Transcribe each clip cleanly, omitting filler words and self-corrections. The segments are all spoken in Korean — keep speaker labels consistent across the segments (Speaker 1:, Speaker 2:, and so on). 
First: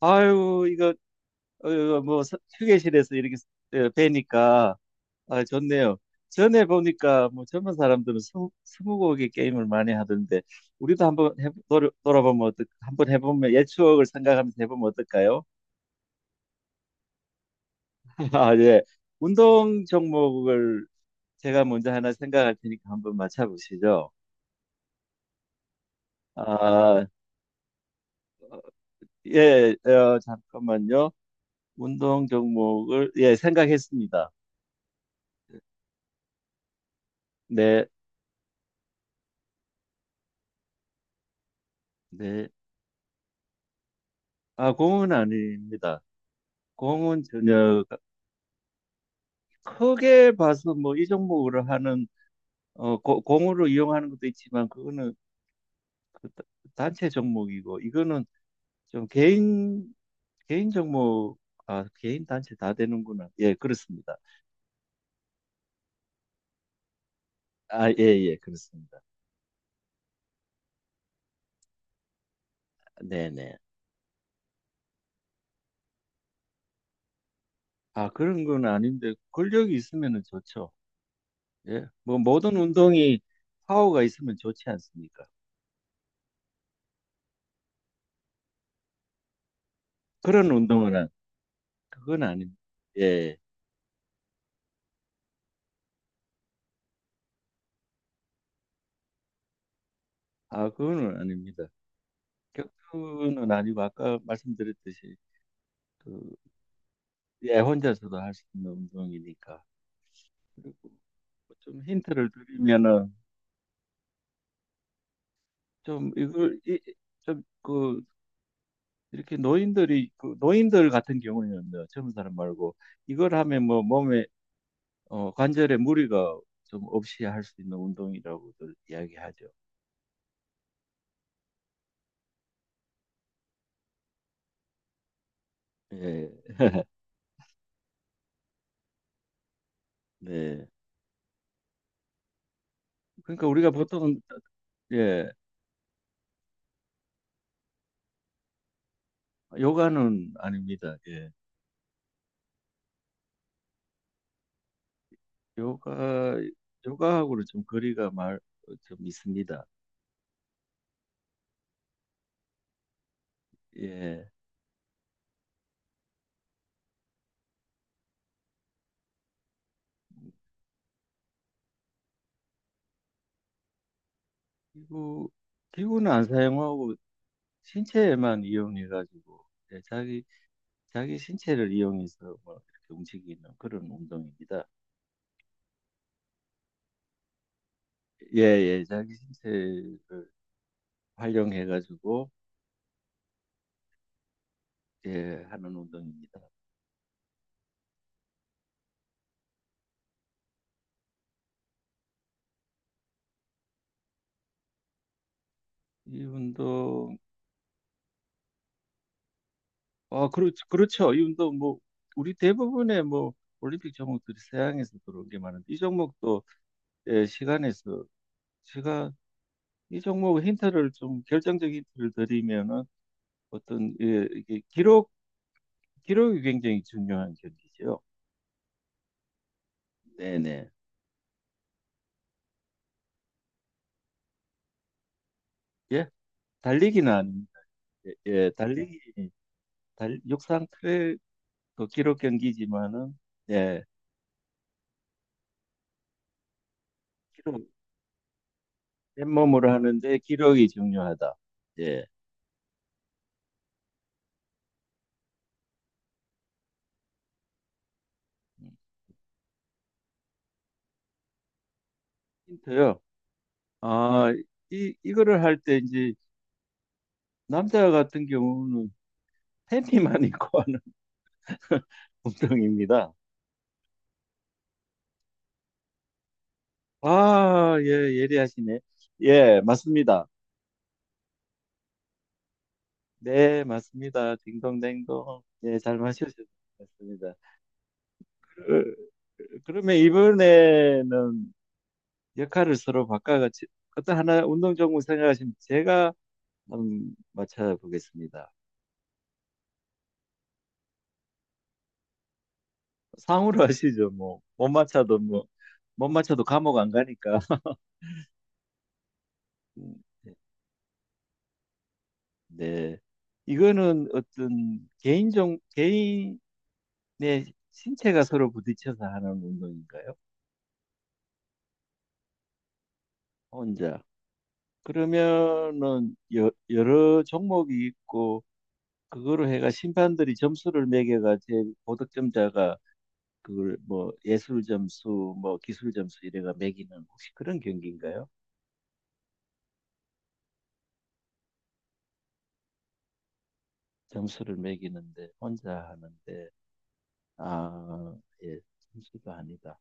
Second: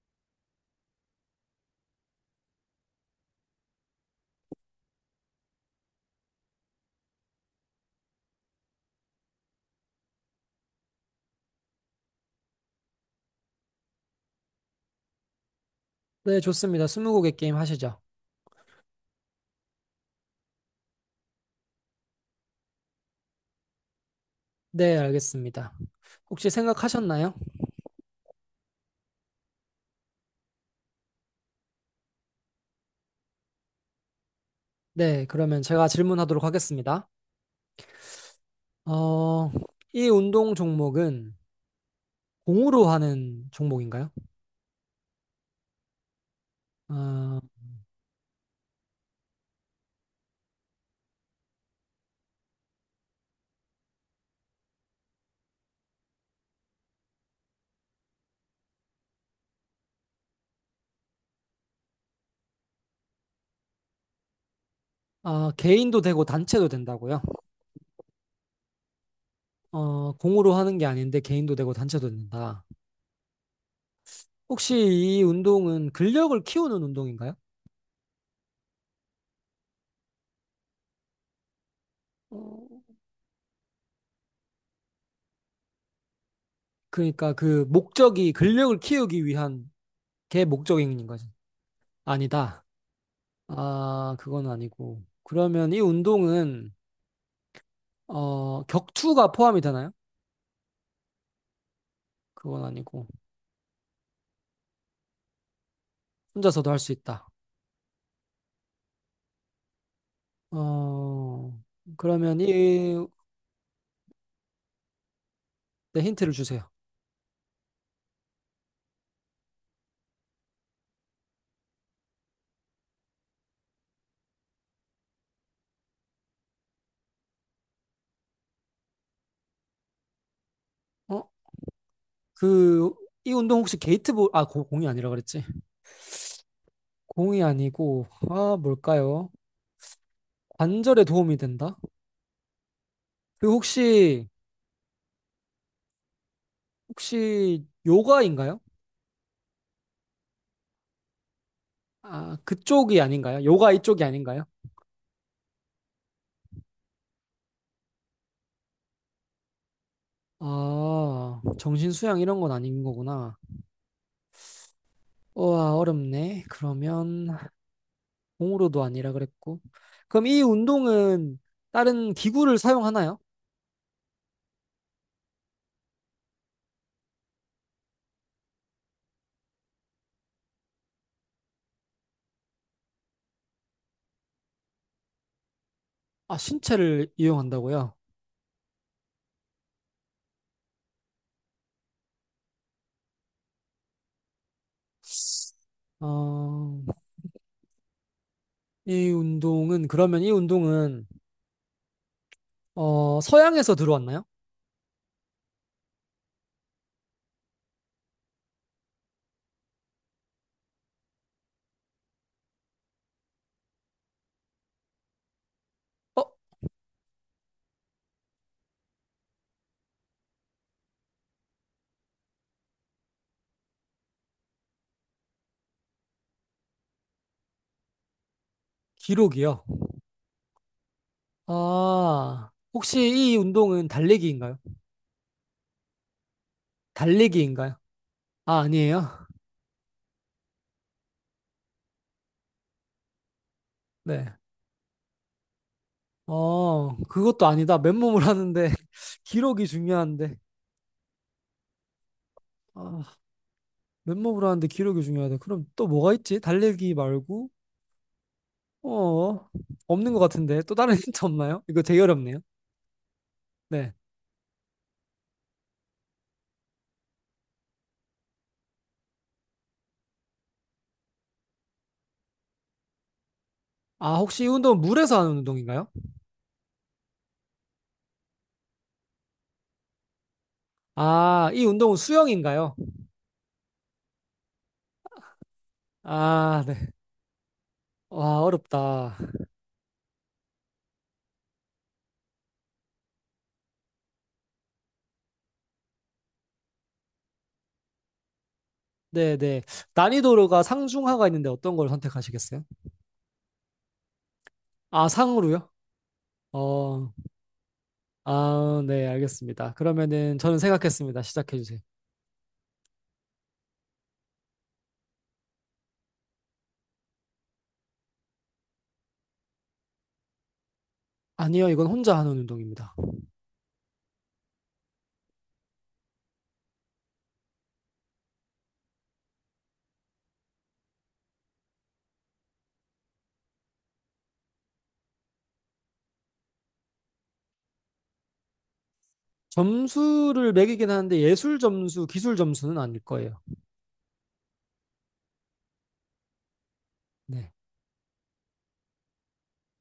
Speaker 1: 아유, 이거, 어, 뭐, 휴게실에서 이렇게 뵈니까, 아, 좋네요. 전에 보니까, 뭐, 젊은 사람들은 스무고개 게임을 많이 하던데, 우리도 돌아보면 한번 해보면, 옛 추억을 생각하면서 해보면 어떨까요?
Speaker 2: 네, 좋습니다. 스무고개 게임 하시죠.
Speaker 1: 아, 예. 운동 종목을 제가 먼저 하나 생각할 테니까 한번 맞춰보시죠.
Speaker 2: 네, 알겠습니다. 혹시
Speaker 1: 아,
Speaker 2: 생각하셨나요?
Speaker 1: 예, 잠깐만요. 운동 종목을, 예, 생각했습니다.
Speaker 2: 네, 그러면 제가 질문하도록 하겠습니다.
Speaker 1: 네,
Speaker 2: 어, 이 운동 종목은
Speaker 1: 네.
Speaker 2: 공으로 하는 종목인가요?
Speaker 1: 아, 공은 아닙니다. 공은
Speaker 2: 어,
Speaker 1: 전혀 크게 봐서 뭐 이 종목으로 하는 공으로 이용하는 것도 있지만 그거는 그 다- 단체 종목이고 이거는 좀 개인 종목. 아 개인 단체 다 되는구나. 예, 그렇습니다.
Speaker 2: 아, 개인도 되고 단체도 된다고요?
Speaker 1: 아, 예, 예, 그렇습니다.
Speaker 2: 공으로 하는 게 아닌데 개인도 되고 단체도 된다.
Speaker 1: 네, 네.
Speaker 2: 혹시 이 운동은 근력을 키우는 운동인가요?
Speaker 1: 아, 그런 건 아닌데 권력이 있으면은 좋죠. 예. 뭐 모든
Speaker 2: 어,
Speaker 1: 운동이 파워가 있으면 좋지 않습니까?
Speaker 2: 그러니까 그 목적이 근력을 키우기 위한 게
Speaker 1: 그런 운동은
Speaker 2: 목적인
Speaker 1: 안-
Speaker 2: 거지.
Speaker 1: 그건 아닙니다.
Speaker 2: 아니다.
Speaker 1: 예.
Speaker 2: 아, 그건 아니고. 그러면 이 운동은, 격투가 포함이 되나요?
Speaker 1: 아, 그거는 아닙니다.
Speaker 2: 그건 아니고.
Speaker 1: 격투는 아니고 아까 말씀드렸듯이 그,
Speaker 2: 혼자서도 할 수 있다.
Speaker 1: 예, 혼자서도 할 수 있는 운동이니까. 그리고 뭐
Speaker 2: 어,
Speaker 1: 좀 힌트를
Speaker 2: 그러면 이,
Speaker 1: 드리면은
Speaker 2: 네,
Speaker 1: 좀
Speaker 2: 힌트를
Speaker 1: 이걸
Speaker 2: 주세요.
Speaker 1: 좀 그 이렇게 노인들이 그 노인들 같은 경우에는 젊은 사람 말고 이걸 하면 뭐 몸에 관절에 무리가 좀 없이 할 수 있는 운동이라고들 이야기하죠.
Speaker 2: 어, 그, 이 운동 혹시 게이트볼, 아, 공이 아니라 그랬지.
Speaker 1: 예.
Speaker 2: 공이 아니고, 아, 뭘까요?
Speaker 1: 네.
Speaker 2: 관절에 도움이 된다?
Speaker 1: 그러니까
Speaker 2: 그
Speaker 1: 우리가 보통,
Speaker 2: 혹시,
Speaker 1: 예,
Speaker 2: 혹시 요가인가요?
Speaker 1: 요가는 아닙니다. 예.
Speaker 2: 아, 그쪽이 아닌가요? 요가 이쪽이 아닌가요?
Speaker 1: 요가, 요가하고는 좀 거리가 좀 있습니다.
Speaker 2: 아, 정신 수양 이런 건 아닌 거구나.
Speaker 1: 예.
Speaker 2: 우와, 어렵네. 그러면 공으로도 아니라 그랬고. 그럼 이 운동은 다른 기구를 사용하나요?
Speaker 1: 기구, 기구는 안 사용하고 신체에만 이용해가지고, 예, 자기, 자기 신체를 이용해서 뭐 이렇게 움직이는 그런 운동입니다.
Speaker 2: 아, 신체를 이용한다고요?
Speaker 1: 예, 예, 자기 신체를 활용해가지고, 예, 하는 운동입니다.
Speaker 2: 어, 이 운동은, 그러면 이 운동은, 서양에서 들어왔나요?
Speaker 1: 이 운동, 아, 그렇죠. 이 운동, 뭐, 우리 대부분의 뭐, 올림픽 종목들이 서양에서 들어온 게 많은데, 이
Speaker 2: 어,
Speaker 1: 종목도, 예, 시간에서 제가 이 종목 힌트를 좀 결정적인 힌트를 드리면은 어떤, 예, 이게 기록이 굉장히 중요한 경기죠.
Speaker 2: 기록이요.
Speaker 1: 네네.
Speaker 2: 아, 혹시 이 운동은 달리기인가요?
Speaker 1: 예, 달리기는 아닙니다.
Speaker 2: 달리기인가요?
Speaker 1: 예, 예,
Speaker 2: 아, 아니에요?
Speaker 1: 달리기 달 육상 트랙 그 기록 경기지만은, 예,
Speaker 2: 네. 어, 그것도
Speaker 1: 기록,
Speaker 2: 아니다. 맨몸을 하는데, 기록이
Speaker 1: 맨몸으로 하는데
Speaker 2: 중요한데.
Speaker 1: 기록이 중요하다. 예,
Speaker 2: 아, 맨몸으로 하는데 기록이 중요하다. 그럼 또 뭐가 있지? 달리기 말고?
Speaker 1: 음,
Speaker 2: 어, 없는 것 같은데. 또 다른 힌트 없나요? 이거 되게 어렵네요.
Speaker 1: 힌트요.
Speaker 2: 네.
Speaker 1: 아, 이 이거를 할 때 이제 남자 같은 경우는 팬티만 입고 하는 운동입니다.
Speaker 2: 아, 혹시 이 운동은 물에서 하는 운동인가요?
Speaker 1: 아, 예, 예리하시네. 예, 맞습니다.
Speaker 2: 아, 이 운동은 수영인가요?
Speaker 1: 네, 맞습니다. 딩동댕동. 예, 잘
Speaker 2: 아, 네.
Speaker 1: 맞추셨습니다.
Speaker 2: 와,
Speaker 1: 그,
Speaker 2: 어렵다.
Speaker 1: 그러면 이번에는 역할을 서로 바꿔가지고 어떤 하나 운동 종목 생각하시면 제가 한번 맞춰보겠습니다.
Speaker 2: 네, 네. 난이도가 상중하가 있는데 어떤 걸 선택하시겠어요?
Speaker 1: 상으로 하시죠. 뭐, 못
Speaker 2: 아,
Speaker 1: 맞춰도 뭐,
Speaker 2: 상으로요?
Speaker 1: 못 맞춰도 감옥 안
Speaker 2: 어,
Speaker 1: 가니까.
Speaker 2: 아, 네, 알겠습니다.
Speaker 1: 음,
Speaker 2: 그러면은 저는 생각했습니다. 시작해주세요.
Speaker 1: 네. 이거는 어떤 개인 개인의 신체가 서로 부딪혀서 하는 운동인가요?
Speaker 2: 아니요, 이건 혼자 하는 운동입니다.
Speaker 1: 혼자. 그러면은 여러 종목이 있고 그거로 해가 심판들이 점수를 매겨가 제 고득점자가 그걸 뭐 예술 점수 뭐 기술 점수 이래가 매기는 혹시 그런 경기인가요?
Speaker 2: 점수를 매기긴 하는데 예술 점수, 기술 점수는 아닐 거예요.
Speaker 1: 점수를 매기는데 혼자 하는데,
Speaker 2: 네.
Speaker 1: 아, 예, 점수가 아니다.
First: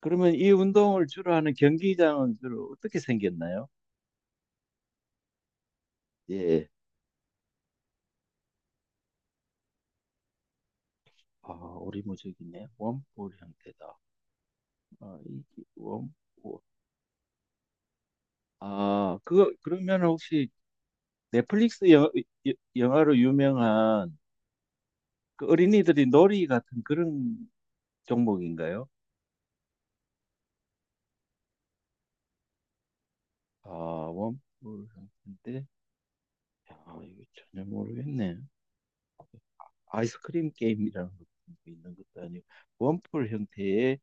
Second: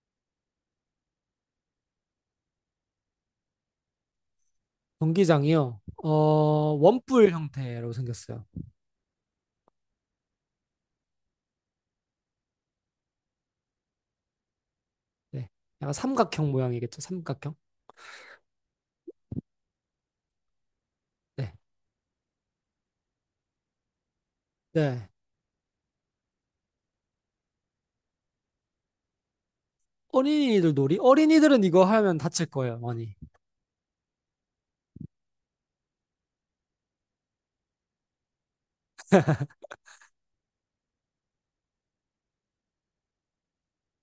Speaker 1: 그러면 이 운동을 주로 하는 경기장은 주로 어떻게 생겼나요?
Speaker 2: 경기장이요.
Speaker 1: 예.
Speaker 2: 원뿔 형태로 생겼어요.
Speaker 1: 아, 오리무중이네. 원볼 형태다. 아,
Speaker 2: 네.
Speaker 1: 이게
Speaker 2: 약간
Speaker 1: 원.
Speaker 2: 삼각형 모양이겠죠. 삼각형.
Speaker 1: 아, 그거 그러면 혹시
Speaker 2: 네.
Speaker 1: 넷플릭스 영화로 유명한
Speaker 2: 네.
Speaker 1: 그 어린이들이 놀이 같은 그런 종목인가요?
Speaker 2: 어린이들 놀이? 어린이들은 이거 하면 다칠 거예요, 많이.
Speaker 1: 아, 원뿔 인데 야, 이거 전혀 모르겠네. 아이스크림 게임이라는 것도 있는 것도 아니고 원뿔 형태의,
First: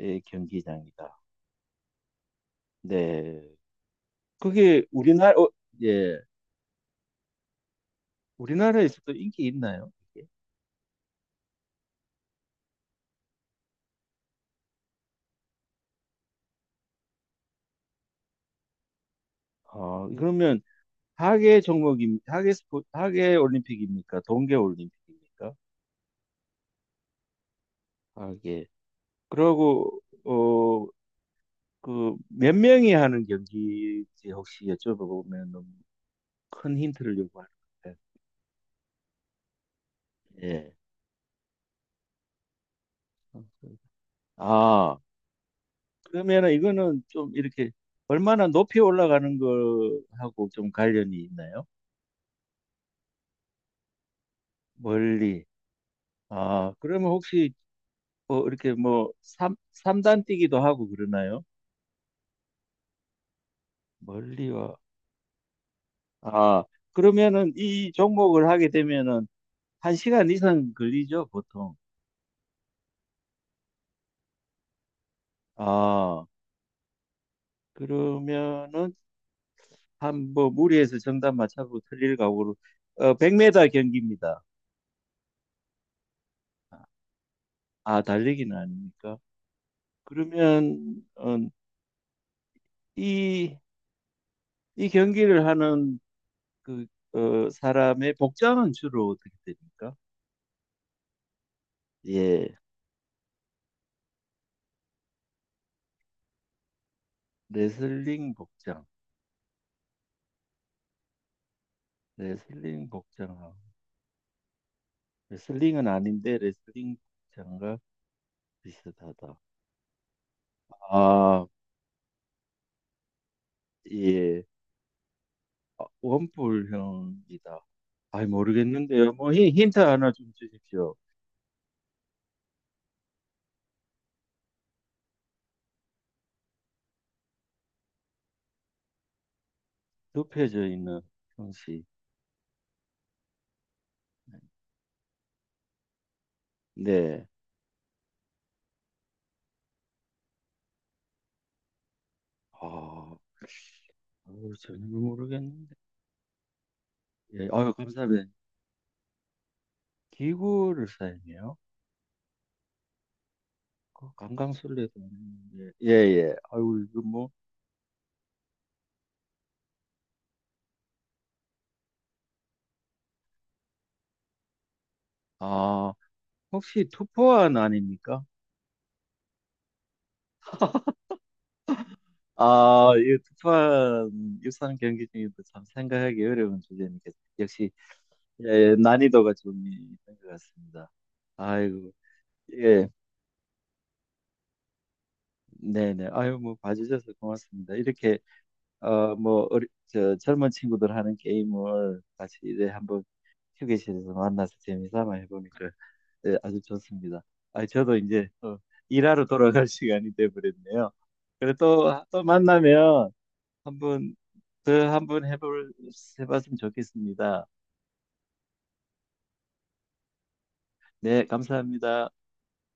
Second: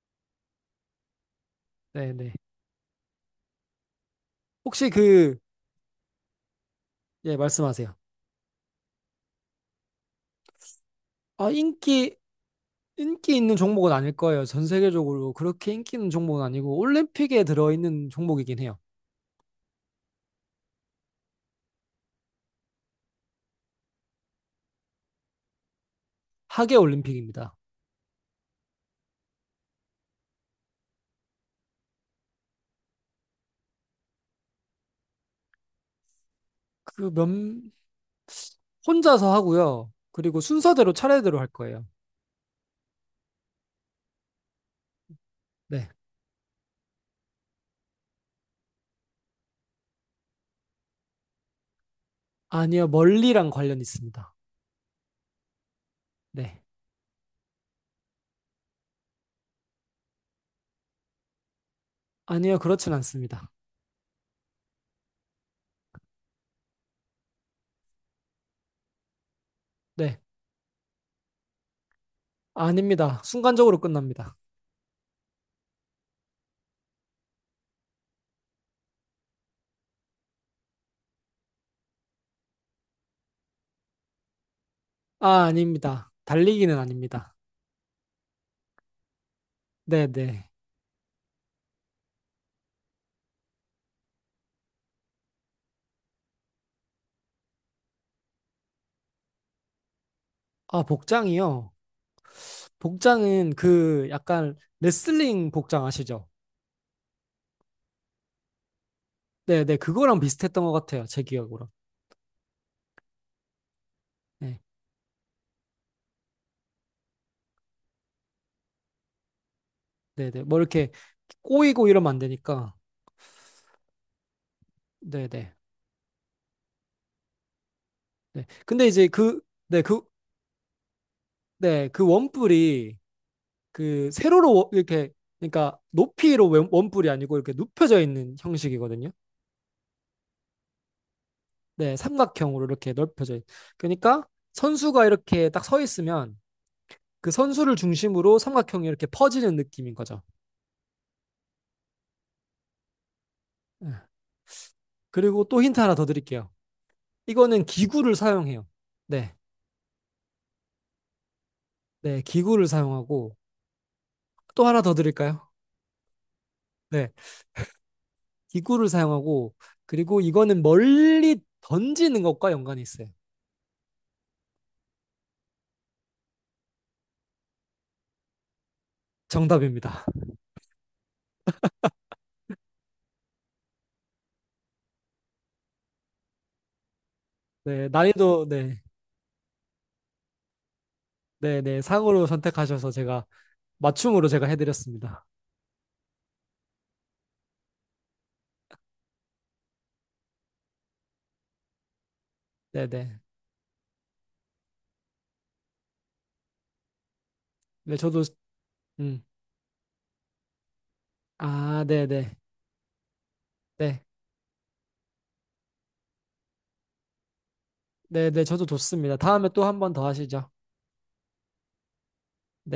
Speaker 1: 예, 경기장이다.
Speaker 2: 네, 네.
Speaker 1: 네, 그게
Speaker 2: 혹시 그,
Speaker 1: 우리나라 어, 예,
Speaker 2: 예, 말씀하세요.
Speaker 1: 우리나라에서도 인기 있나요? 이게?
Speaker 2: 아, 인기, 인기 있는 종목은 아닐 거예요. 전 세계적으로 그렇게 인기 있는 종목은 아니고 올림픽에 들어있는 종목이긴 해요.
Speaker 1: 아, 그러면 하계 올림픽입니까? 동계 올림픽입니까?
Speaker 2: 하계 올림픽입니다.
Speaker 1: 하계. 그러고 어 그 몇 명이 하는 경기인지 혹시 여쭤보면 너무 큰
Speaker 2: 그
Speaker 1: 힌트를
Speaker 2: 몇,
Speaker 1: 요구하는 것 예.
Speaker 2: 혼자서 하고요. 그리고
Speaker 1: 같아요.
Speaker 2: 순서대로 차례대로 할 거예요.
Speaker 1: 예. 아,
Speaker 2: 네.
Speaker 1: 그러면은 이거는 좀 이렇게 얼마나 높이 올라가는 거하고 좀 관련이 있나요?
Speaker 2: 아니요, 멀리랑 관련 있습니다.
Speaker 1: 멀리.
Speaker 2: 네.
Speaker 1: 아, 그러면 혹시 뭐 이렇게 뭐 삼단 뛰기도 하고 그러나요?
Speaker 2: 아니요, 그렇진 않습니다.
Speaker 1: 멀리와. 아, 그러면은 이 종목을 하게 되면은
Speaker 2: 네,
Speaker 1: 한시간 이상 걸리죠, 보통.
Speaker 2: 아닙니다. 순간적으로 끝납니다.
Speaker 1: 아, 그러면은 한뭐 무리해서 정답 맞춰보고 틀릴 각오로, 어, 100m 경기입니다.
Speaker 2: 아, 아닙니다. 달리기는 아닙니다.
Speaker 1: 아 달리기는 아닙니까?
Speaker 2: 네, 네.
Speaker 1: 그러면 어, 이, 이 경기를 하는 그 어, 사람의 복장은 주로 어떻게 됩니까?
Speaker 2: 아, 복장이요.
Speaker 1: 예,
Speaker 2: 복장은 그 약간 레슬링 복장 아시죠?
Speaker 1: 레슬링 복장,
Speaker 2: 네, 네. 그거랑 비슷했던 것 같아요. 제 기억으로.
Speaker 1: 레슬링 복장하고
Speaker 2: 네,
Speaker 1: 레슬링은 아닌데 레슬링 복장과 비슷하다.
Speaker 2: 네, 네. 뭐 이렇게
Speaker 1: 아
Speaker 2: 꼬이고 이러면 안 되니까.
Speaker 1: 예,
Speaker 2: 네, 네.
Speaker 1: 아, 원뿔형이다. 아이
Speaker 2: 네. 근데 이제
Speaker 1: 모르겠는데요. 뭐
Speaker 2: 그,
Speaker 1: 힌트
Speaker 2: 네, 그,
Speaker 1: 하나 좀 주십시오.
Speaker 2: 네, 그 원뿔이 그 세로로 이렇게, 그러니까 높이로 원뿔이 아니고 이렇게 눕혀져 있는 형식이거든요.
Speaker 1: 눕혀져 있는 형식.
Speaker 2: 네, 삼각형으로 이렇게 넓혀져 있. 그러니까 선수가 이렇게 딱 서 있으면
Speaker 1: 네.
Speaker 2: 그 선수를 중심으로 삼각형이 이렇게 퍼지는 느낌인 거죠.
Speaker 1: 아,
Speaker 2: 예.
Speaker 1: 아유, 전혀
Speaker 2: 그리고 또
Speaker 1: 모르겠는데.
Speaker 2: 힌트 하나 더 드릴게요.
Speaker 1: 예,
Speaker 2: 이거는
Speaker 1: 아유,
Speaker 2: 기구를
Speaker 1: 감사합니다.
Speaker 2: 사용해요. 네,
Speaker 1: 기구를 사용해요?
Speaker 2: 네, 기구를 사용하고
Speaker 1: 그
Speaker 2: 또 하나
Speaker 1: 강강술래도
Speaker 2: 더 드릴까요?
Speaker 1: 아닌데. 예, 예. 아유, 이거
Speaker 2: 네,
Speaker 1: 뭐.
Speaker 2: 기구를 사용하고 그리고 이거는 멀리 던지는 것과 연관이 있어요.
Speaker 1: 아, 혹시 투포환 아닙니까?
Speaker 2: 정답입니다.
Speaker 1: 아, 이 투포환 유산 경기 중에도 참 생각하기 어려운 주제니까 역시,
Speaker 2: 네, 난이도
Speaker 1: 예,
Speaker 2: 네,
Speaker 1: 난이도가 좀 있는 것 같습니다.
Speaker 2: 네, 네
Speaker 1: 아이고,
Speaker 2: 상으로
Speaker 1: 예.
Speaker 2: 선택하셔서 제가 맞춤으로 제가 해드렸습니다.
Speaker 1: 네네. 아유, 뭐, 봐주셔서 고맙습니다. 이렇게, 어, 뭐, 젊은 친구들 하는 게임을 같이 이래
Speaker 2: 네,
Speaker 1: 한번
Speaker 2: 네,
Speaker 1: 휴게실에서 만나서 재미삼아 해보니까, 예, 아주 좋습니다. 아, 저도
Speaker 2: 네, 저도
Speaker 1: 이제 또
Speaker 2: 음.
Speaker 1: 일하러 돌아갈 시간이 돼버렸네요. 그래
Speaker 2: 아,
Speaker 1: 또, 또
Speaker 2: 네네.
Speaker 1: 만나면
Speaker 2: 네.
Speaker 1: 한번 더 한번 해봤으면 좋겠습니다.
Speaker 2: 네네. 저도 좋습니다. 다음에 또 한 번 더 하시죠.
Speaker 1: 네, 감사합니다.
Speaker 2: 네.